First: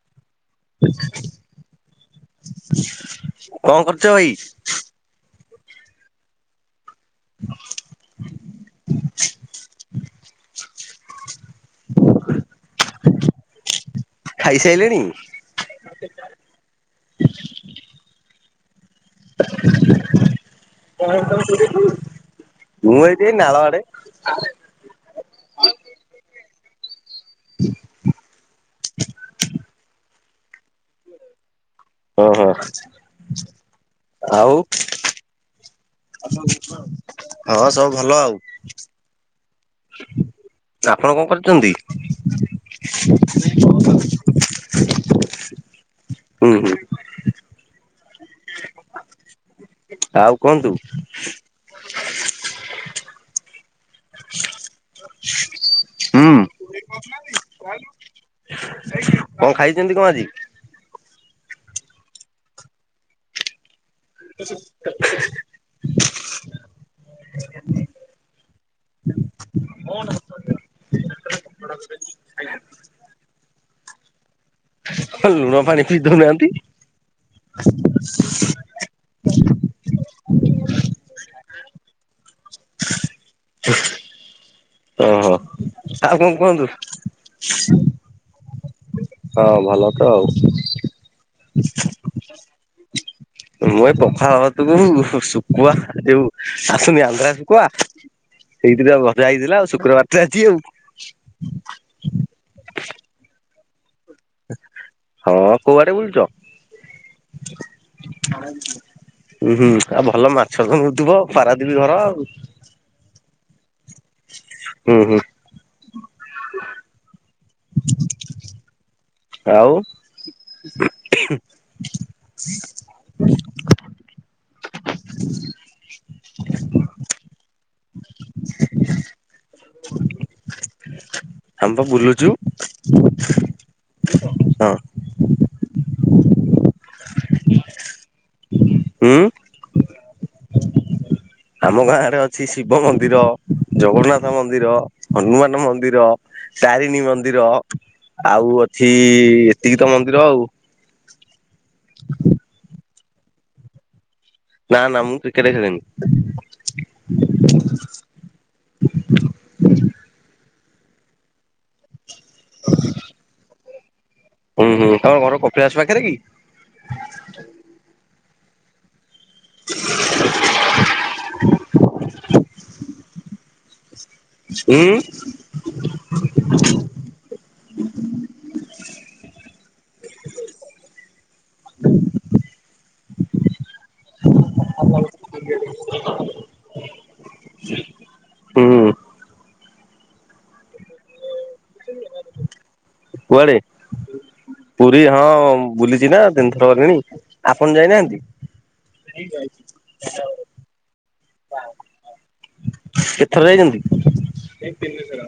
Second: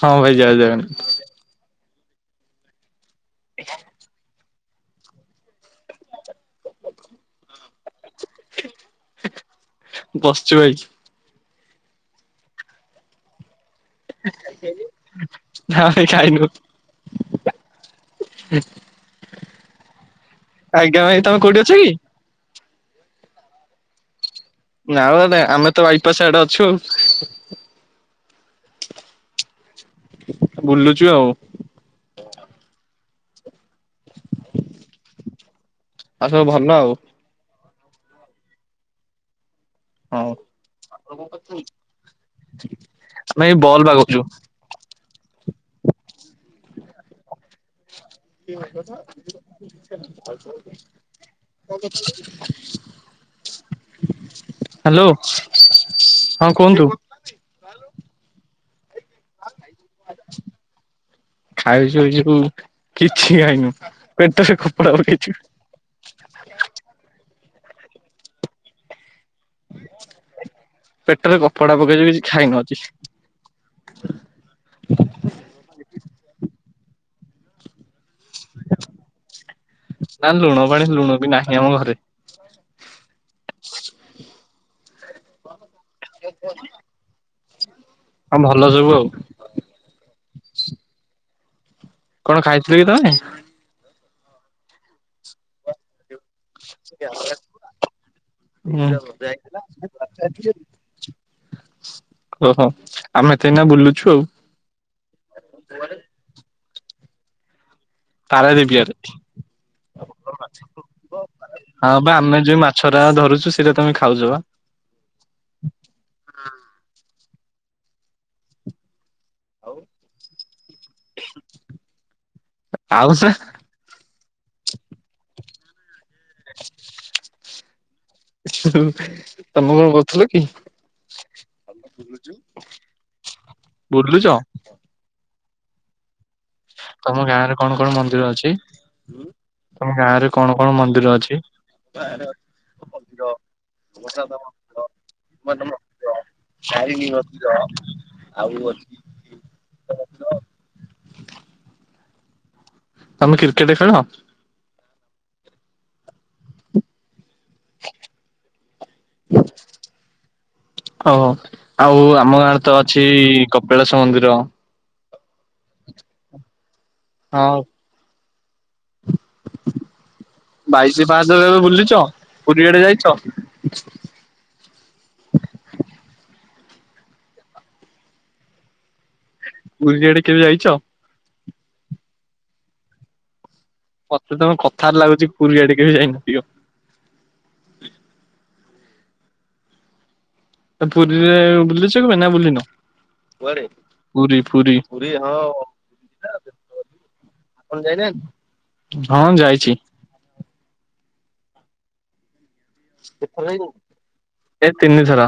ହଁ ଭାଇ ଜୟ ଜଗନ୍ନାଥ କଣ କରୁଛ ଭାଇ? ବସିଛୁ ଭାଇ। [inaudible] ଖାଇସାଇଲେଣି? ହ ଭାଇ ଖାଇନୁ। ଆଜ୍ଞା ଭାଇ ତମେ କୋଉଠି ଅଛ କି? ମୁଁ ଏଇଠି ଏଇ ନାଳ ଆଡେ ନା ଆମେ ତ ବାଇପା ସଡେ ଅଛୁ। [inaudible] ବୁଲୁଚୁ ଆଉ। ଓହୋ, ଆଉ। ଆଉ ସବୁ ଭଲ ଆଉ। ହଁ ସବୁ ଭଲ ଆଉ। ହଁ ଆପଣ କଣ କରୁଛନ୍ତି? ଆମେ ଏଇ ବଲ୍ ବାଗଉଛୁ। ହୁଁ ହୁଁ। ଆଉ କୁହନ୍ତୁ [unintelligible] [inaudible] ହାଲୋ, ହୁଁ ହଁ କୁହନ୍ତୁ? କଣ ଖାଇଛନ୍ତି କଣ ଆଜି? ଖାଉଛୁ ଏ ଯୋଉ, କିଛି ଖାଇନୁ, ପେଟରେ କପଡା ପକେଇଛୁ। [inaudible] ପେଟରେ କପଡା ପକେଇଛୁ କିଛି ଖାଇନୁ ଆଜି। ଲୁଣ ପାଣି ବି ଦଉନାହାନ୍ତି? ନା ଲୁଣ ପାଣି, ଲୁଣ ବି ନାହିଁ ଆମ ଘରେ। ଓହୋ, ଆଉ କଣ କୁହନ୍ତୁ? ହଁ ଭଲ ସବୁ ଆଉ। ହଁ ଭଲ ତ ଆଉ। କଣ ଖାଇଥିଲ କି ତମେ? ମୁଁ ଏ ପଖାଳ ଭାତ କୁ ସୁ ଶୁଖୁଆ ଯୋଉ ଆସୁନି ଆନ୍ଧ୍ରା ଶୁଖୁଆ। ଏଇଥିରେ ଭଜା ହେଇଥିଲା ଆଉ ଶୁକ୍ରବାରଟ ଆଜି ଆଉ। ଓହୋ, ଆମେ ତ ଏଇନା ବୁଲୁଛୁ ଆଉ। ହଁ କୋଉ ଆଡେ ବୁଲୁଛ? ପାରାଦ୍ୱୀପ ଆଡେ। ହୁଁ ହୁଁ, ଆଉ ଭଲ ମାଛ ତ ମିଳୁଥିବ, ପାରାଦୀପ ଘର ଆଉ। ଛରା ଧରୁଛୁ ସେଇଟା ତମେ ଖାଉଛ ବା। ହୁଁ ହୁଁ। ଆଉ। ଆଉ ସେ [inaudible] [inaudible] ତମେ କଣ କରୁଥିଲ କି? ଆମେ ବା ବୁଲୁଛୁ, ବୁଲୁଛ ହଁ। [inaudible] ତମ ଗାଁ ରେ କଣ କଣ ମନ୍ଦିର ଅଛି? ହୁଁ ତମ ଗାଁ ରେ କଣ କଣ ମନ୍ଦିର ଅଛି? ଆମ ଗାଁ ରେ ଅଛି ଶିବ ମନ୍ଦିର, ଜଗନ୍ନାଥ ମନ୍ଦିର, ହନୁମାନ ମନ୍ଦିର। ତାରିଣୀ ମନ୍ଦିର ଆଉ ଅଛି ଏତିକି ତ ମନ୍ଦିର ଆଉ। [inaudible] ତମେ କ୍ରିକେଟ ଖେଳ? ନାଁ ନାଁ ମୁଁ କ୍ରିକେଟେ ଖେଳେନି। ହ ଆଉ। ଆମ ଗାଁରେ ତ ଅଛି କପିଳାସ ମନ୍ଦିର। ହୁଁ ହୁ, ତମ ଘର କପିଳାସ ପାଖରେ କି? ହଁ। ବାଇଶି ପାହଚ ତମେ ବୁଲିଛ? ପୁରୀ ଆଡେ ଯାଇଛ? [inaudible] ଉଁ ପୁରୀ ଆଡେ କେବେ ଯାଇଛ? ମତେ ତମ କଥାରୁ ଲାଗୁଛି ପୁରୀ ଆଡେ କେବେ ବି ଯାଇନଥିବ? ହୁଁ ଉଁ। ତ ପୁରୀରେ ବୁଲିଚ କିବେ ନା ବୁଲିନ? କୁଆଡେ। ପୁରୀ ଫୁରୀ ପୁରୀ ହଁ ବୁଲିଛି ନା ତିନିଥର ଗଲିଣି। ଆପଣ ଯାଇନାହାନ୍ତି? ହଁ ଯାଇଛି। [unintelligible] କେତେ ଥର ଯାଇଛନ୍ତି? ଏ ତିନିଥର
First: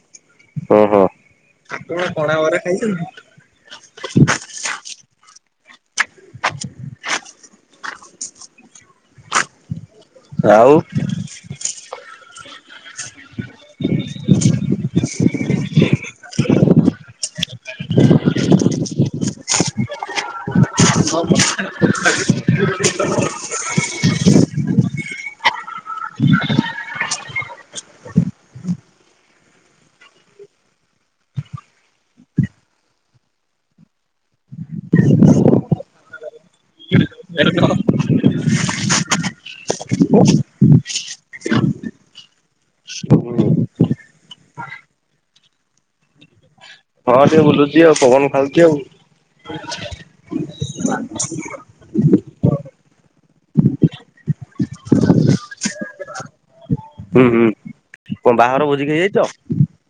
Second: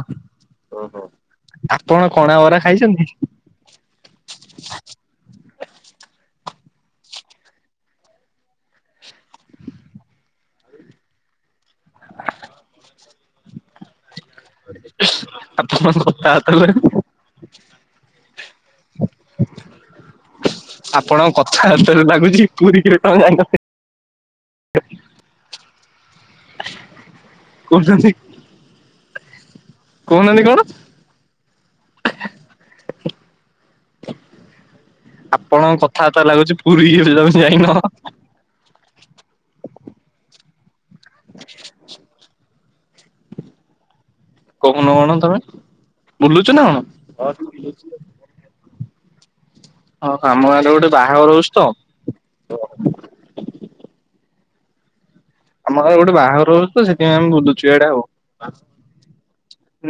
ଉଁ ଓହୋ ହୁଁ ଆପଣ କଣା ବରା ଖାଇଛନ୍ତି? ଆଉ। [inaudible] ଆପଣ କଥାବାର୍ତ୍ତା [unintelligible] [inaudible] ଆପଣଙ୍କ କଥାବାର୍ତ୍ତାରୁ ଲାଗୁଛି ପୁରୀ କେବେ ତମେ ଯାଇନଥି [inaudible] କହୁଛନ୍ତି କହୁନାହାନ୍ତି କଣ? ଆପଣଙ୍କ କଥାବାର୍ତ୍ତାରୁ ଲାଗୁଛି ପୁରୀ କେବେ ତମେ ଯାଇନ। [unintelligible] [unintelligible] କହୁନ କଣ ତମେ ବୁଲୁଛ ନା କଣ ହଁ ଟିକେ ବୁଲୁଚି ଆଉ। ପବନ ଖାଉଚି ଆଉ। [inaudible] ହଁ ଆମ ଗାଁରେ ଗୋଟେ ବାହାଘର ହଉଛି ତ ଆମ ଗାଁ ରେ ଗୋଟେ ବାହାଘର ହଉଛି ତ ସେଥିପାଇଁ ହୁଁ ଆମେ ହୁଁ ବୁଲୁଛୁ ଇଆଡ଼େ ଆଉ। କଣ ବାହାଘର ଭୋଜି ଖାଇ ଯାଇଛ?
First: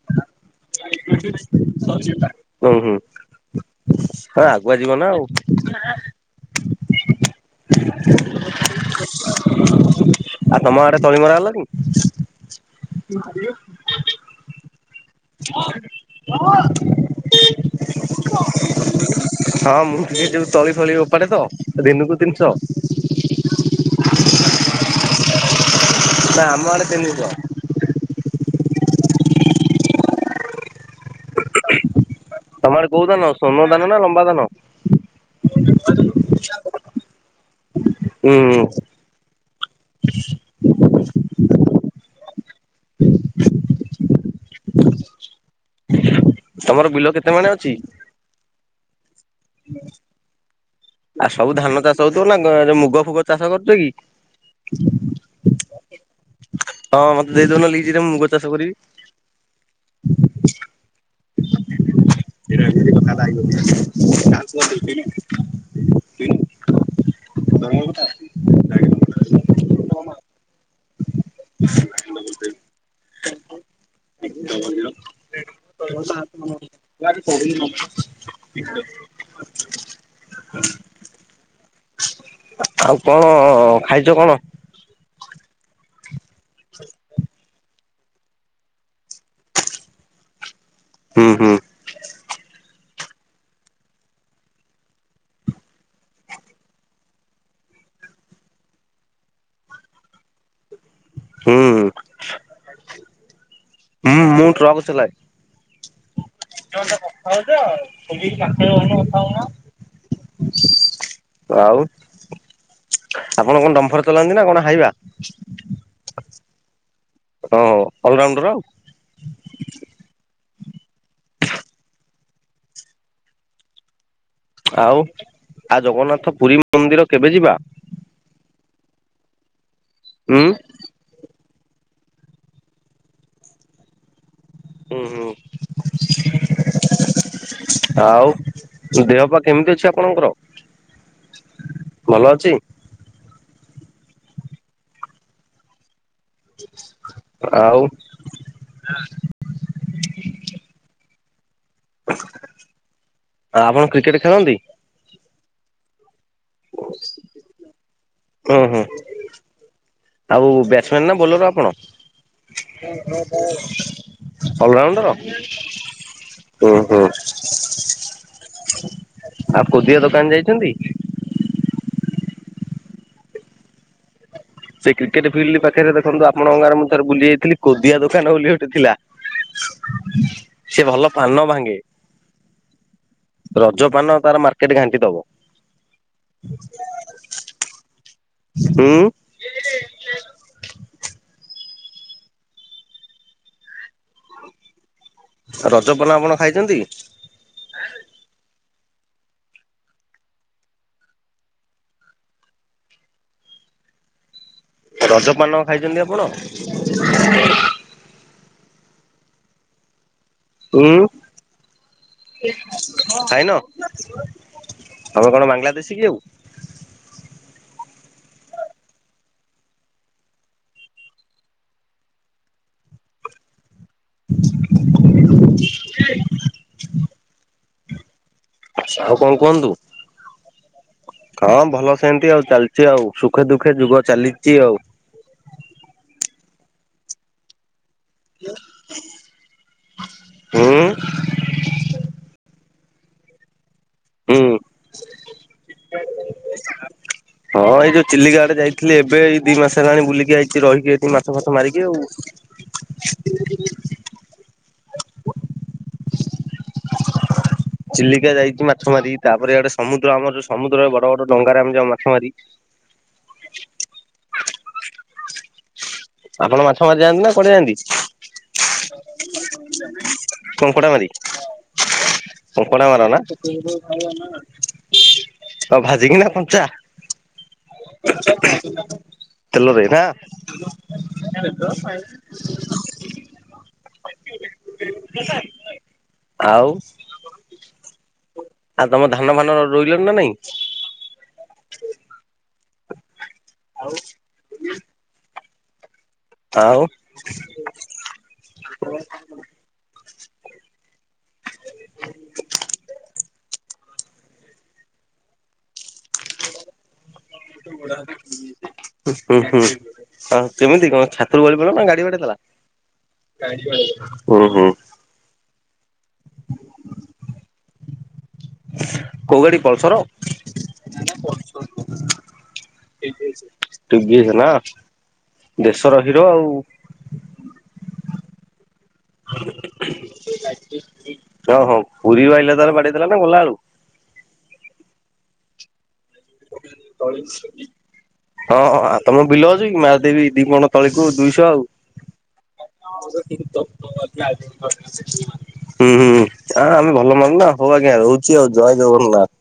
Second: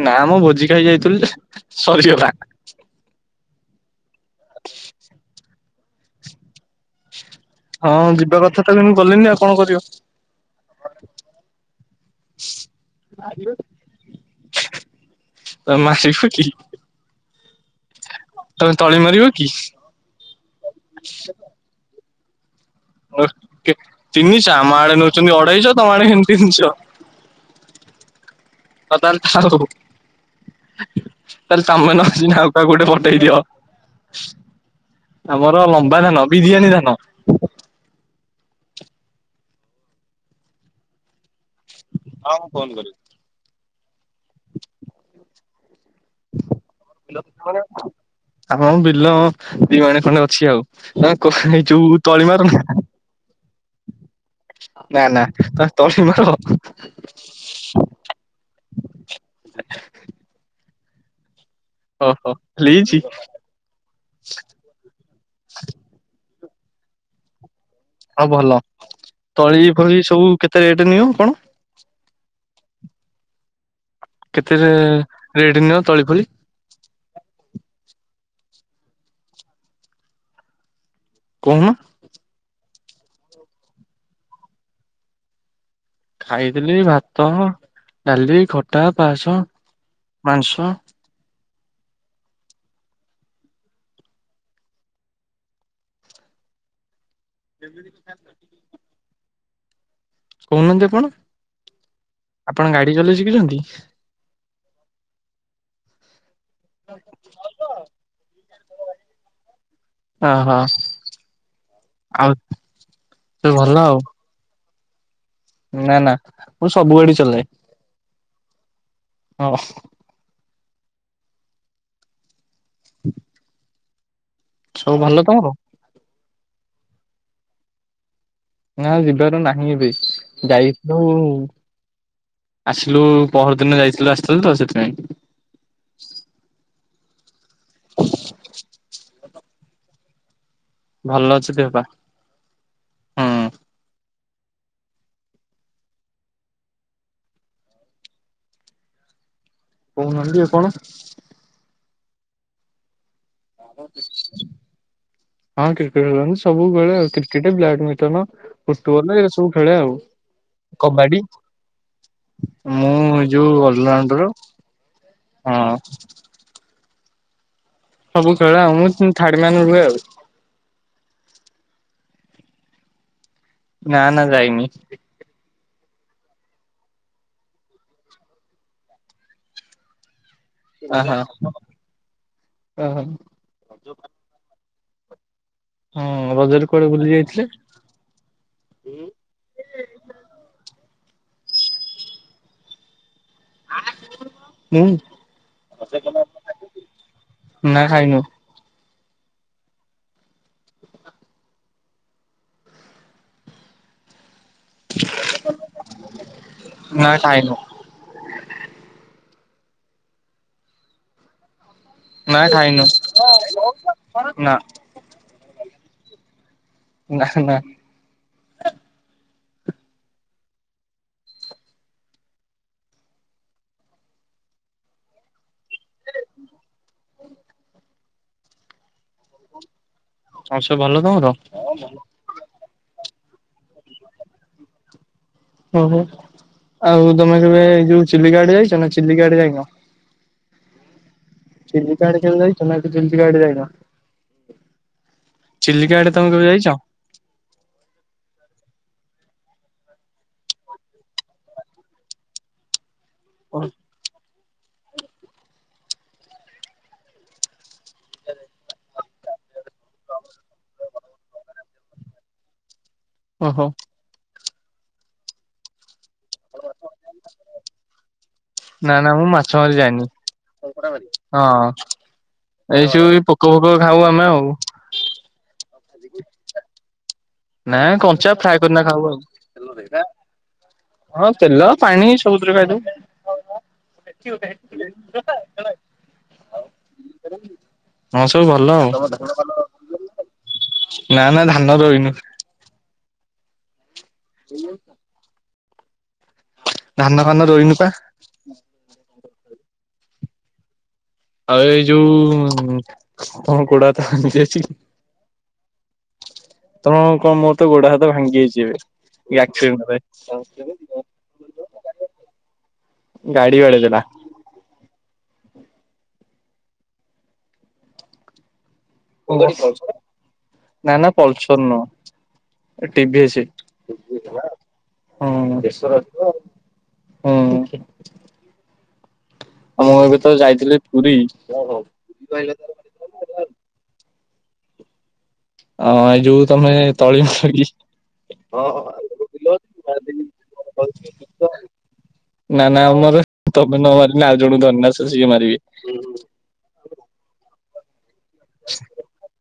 ନାଁ ମ ଭୋଜି [unintelligible] ଯାଇଥିଲୁ ଯେ ସରିଗଲା। ଉଁ ହୁଁ ତମେ ଆଗୁଆ ଯିବ ନା ଆଉ ନାଁ। ହଁ ଯିବା କଥା ତ କିନ୍ତୁ ଗଲେନି ଆଉ କଣ କରିବ ଆ ତମ ଆଡେ ତଳିମରା ହେଲାଣି? [unintelligible] ତମେ ମାରିବ କି? ତମେ ତଳି ମାରିବ କି? [unintelligible] ହଁ ମୁଁ ଟିକେ ଯଉ ତଳି ଫଳି ଉପାଡେ ତ। ଦିନିକୁ ତିନିଶହ। ଅ କେ ତିନିଶ ଆମ ଆଡେ ନଉଛନ୍ତି ଅଢେଇଶହ। ତମ ଆଡେ କେମିତି ତିନିଶହ। ତିନିସ। [unintelligible] ଥାହୁ ତାଲେ ତମେ ନହେଲେ ଆଉ କାହାକୁ ତମ ଗୋଟେ ଆଡେ କୋଉ ପଠେଇ ଧାନ ଦିଅ। ସୋନ ଧାନ ନା ଲମ୍ବା ଧାନ? ଆମର ଲମ୍ବା ଧାନ। ବିରିୟାନୀ ଧାନ। ଉଁ। ହଁ ମୁଁ ଫୋନ୍ କରିବି। ତମର ବିଲ କେତେ ମାଣେ ଅଛି? ଆମ ବିଲ ଦିମାଣେ ଖଣ୍ଡେ ଅଛି ଆଉ। ତମେ ଆଉ କ ସବୁ ଏଇ ଧାନ ଚାଷ ଯଉ ହଉଥିବ ତଳି ନା ମାରନା? ଯୋଉ ମୁଗ ଫୁଗ ଚାଷ କରୁଛ କି? ନାଁ ନାଁ। ତମେ ତଳି ମାର? ହଁ ମତେ ଦେଇଦଉନ ଲିଜ୍ ରେ ମୁଁ ମୁଗ ଚାଷ କରିବି। [unintelligible] ଓହୋ କିଣା ଲିଜ୍ କିଣି କଥା [unintelligible] [unintelligible] ଆଉ ଭଲ। ତଳି ଫଳି ସବୁ କେତେ ରେଟେ ନିିଅ କଣ? [unintelligible] ଡବଲ କେତେ ରେଟ୍ ନିଅ ଯିରୋ ତଳି ଫଳି [unintelligible] [unintelligible] କହୁନ? ଆଉ କଣ ଖାଇଚ କଣ? ଖାଇଥିଲି ଭାତ, ଡାଲି, ଖଟା, ପାସ, ମାଂସ। ହୁଁ ହୁଁ। [unintelligible] କହୁନାହାନ୍ତି ଆପଣ। ହୁଁ ଆପଣ ଗାଡି ଚଲେଇ ଶିଖିଛନ୍ତି? ହୁଁ ମୁଁ ଟ୍ରକ୍ ଚଲାଏ। [unintelligible] ଓହୋ ଆଉ ଆଉ ତ ଆପଣ ଭଲ କଣ ଆଉ ଡମ୍ଫର ଚଲାନ୍ତି? ନା କଣ ହାଇୱା? ନା ନା ମୁଁ ସବୁ ଗାଡି ଚଲା ହଁ ଅଲରାଉଣ୍ଡର। ହଁ। [unintelligible] ସବୁ ଆଉ ଭଲ ତମର? ଆ ଜଗନ୍ନାଥ ପୁରୀ ମନ୍ଦିର କେବେ ଯିବା? ନା ଯିବାର ନାହିଁ ଏବେ ଉଁ ଯାଇ ଯୋଉ ଆସିଲୁ ପହର ଦିନ ଯାଇଥିଲୁ ଆସିଥିଲୁ ତ ସେଥିପାଇଁ ହୁଁ ହୁଁ। ଆଉ ଦେହ ପା କେମିତି ଅଛି ଆପଣଙ୍କର? ଭଲ ଅଛି ଦେହପା। ଭଲ ଅଛି। ଆଉ କହୁନାହାନ୍ତି ଆପଣ? ଆପଣ କ୍ରିକେଟ ଖେଳନ୍ତି? ହଁ କ୍ରିକେଟ ଖେଳନ୍ତି ସବୁ ଖେଳେ କ୍ରିକେଟ ବ୍ୟାଡମିଣ୍ଟନ ହୁଁ ହୁଁ ଫୁଟବଲ ଏଇ ସବୁ ଖେଳେ ଆଉ। ଆଉ ବ୍ୟାଟ୍ସମ୍ୟାନ୍ ନା କବାଡି ବୋଲର ଆପଣ? ମୁଁ ଯୋଉ ଅଲରାଉଣ୍ଡର ଅଲରାଉଣ୍ଡର। ହଁ ହୁଁ ହୁଁ। ସବୁ ଖେଳେ ଆଉ ମୁଁ ଥିର୍ଡ ମାନ ରୁହେ ଆଉ। ଦୋକାନ ଯାଇଛନ୍ତି? ନା ନା ଯାଇନି। ସେ କ୍ରିକେଟ ଫିଲ୍ଡ ପାଖରେ ଦେଖନ୍ତୁ ଆପଣଙ୍କର ଗାଁ ରେ ମୁଁ ଥରେ ବୁଲି ଯାଇଥିଲି କୋଦିଆ ଦୋକାନ ବୋଲି ଗୋଟେ ଥିଲା। ସିଏ ଅହ ଭଲ ପାନ ଭାଙ୍ଗେ। ଅହ ରଜ ପାନ ତାର ମାର୍କେଟ ଘାଣ୍ଟି ଦବ। ହଁ ରଜରେ କୁଆଡେ ବୁଲି ଯାଇଥିଲେ? ହୁଁ। ମୁଁ ରଜ ପାନ ଆପଣ ଖାଇଛନ୍ତି? ନା ଖାଇନୁ। ରଜପାନ ଖାଇଛନ୍ତି ନା ଖାଇନୁ ଆପଣ? ଉୁଁ ନା ଖାଇନୁ ଖାଇନ। ନା ତମେ କଣ ବାଂଲାଦେଶୀ କି ଆଉ? ନା ନା। [unintelligible] ଆଉ କଣ କୁହନ୍ତୁ ଆଉ ସବୁ ଭଲ ତମର ହଁ ଭଲ ସେମତି ଆଉ ଚାଲ [unintelligible] ଆଉ ସୁଖେ ଦୁଃଖେ ଯୁଗ ଚାଲିଛି ଆଉ। ଓହୋ ଆଉ ତମେ କେବେ ଯୋଉ ଚିଲିକା ଆଡେ ଯାଇଛ ନା ଚିଲିକା ଆଡେ ଯାଇନ। ହୁଁ। ଚିଲ୍ଲିକା ଆଡେ କେବେ ଯାଇଛୁ ନା ଚିଲିକା ଆଡେ କେବେ ଯାଇନ। ହୁଁ। ଚିଲିକା ଆଡେ ତମେ କେବେ ଯାଇଛ? ହଁ ଏଇ ଯୋଉ ଚିଲଆଡେ ଯାଇଥିଲି ଏବେ ଏଇ ଦିଇ ମାସ ହେଲାଣି ବୁଲିକି ଆଇଛି ରହିକି ଏଠି ମାଛ ପାଚ ମାରିକି ଆଉ। [unintelligible] [unintelligible] [unintelligible] ଚିଲିକା ଯାଇଛି ମାଛ ମାରି ତାପରେ ଆଡେ ସମୁଦ୍ର ଆମର ସମୁଦ୍ରରେ ବଡ ବଡ ଡଙ୍ଗାରେ ଆମେ ଯାଉ ମାଛ ମାରି। ଓ ହୋ। ଆପଣ ମାଛ ମାରି ଯାଆନ୍ତି ନା କୁଆଡେ ଯାଆନ୍ତି? ନା ନା ମୁଁ ମାଛ ମାରି ଯାଏନି କଙ୍କଡା ମାରି ହଁ। କଙ୍କଡା ଏଇ ଯୋଉ ପୋକ ଫୋକ ଖାଉ ଆମେ ଆଉ ହଉ ଭାଜିକିନା କଞ୍ଚା। ନା କଞ୍ଚା ଫ୍ରାଏ କରି କିନା ଖାଉ ଆଉ ତେଲରେ ନା ହଁ ତେଲ ପାଣି ସବୁଥିରେ ଭାଯୁ ଆଉ ହଁ ସବୁ ଭଲ ଆଉ ତମ ଧାନ ଫାନ ରୋଇଲଣି ନା ନାଇଁ? ନା ନା ଧାନ ରୋଇନୁ ଆଉ ଆଉ ଧାନ ଫାନ ରୋଇନୁ ପା ଆଉ ଏଇ ଯୋଉ ହଁ କଙ୍କଡା ଜେଜି ତମଙ୍କ ମୋ ତୋ ଗୋଡ ହାତ ଭାଙ୍ଗି ହେଇଛିି ଏବେ ହୁଁ, ଏଇ ହୁଁ, ହୁଁ ଆକ୍ସିଡେଣ୍ଟରେ ହ କେମିତି କଣ ଛାତରୁ ଗଳିପଇଲ ନା ଗାଡି ବାଡେଇଦେଲା? ଗାଡି ବାଡେଇଦେଲା। ହୁଁ ହୁଁ। କୋଉ ଗାଡି ପଲସର? ନା ନା ପଲସର ନୁହଁ? ଟି ଭି ଏସ ଟିଭିଏସ୍ ନା ଦେଶର ହିରୋ ହଁ। ଆଉ ହଁ। ଆଉ ମୁଁ ଏବେ ତ ଯାଇଥିଲି ପୁରୀ ଆଇଲାବେଳକୁ ନା ଗଲାବେଳକୁ। ଅହ ଯୋଉ ତମେ ତଳି ମାର କି? ହଁ ହଁଉ ତମର ବିଲ ଅଛି କି ମାରିଦେବି ଦି କଣ ତଳକୁ ଦୁଇଶହ ଆଉ ନା ନା ଆମର ତମେ ନ ମାରିଲେ ଆଉ ଜଣଙ୍କୁ ଧରିନେ ଆସ ସିଏ ମାରିବେ। ହୁଁ ହୁଁ। ଆଁ ଆମେ ଭଲ ମାରୁନା ହଉ ଆଜ୍ଞା ରହୁଛି ଆଉ ଜୟ ଜଗନ୍ନାଥ।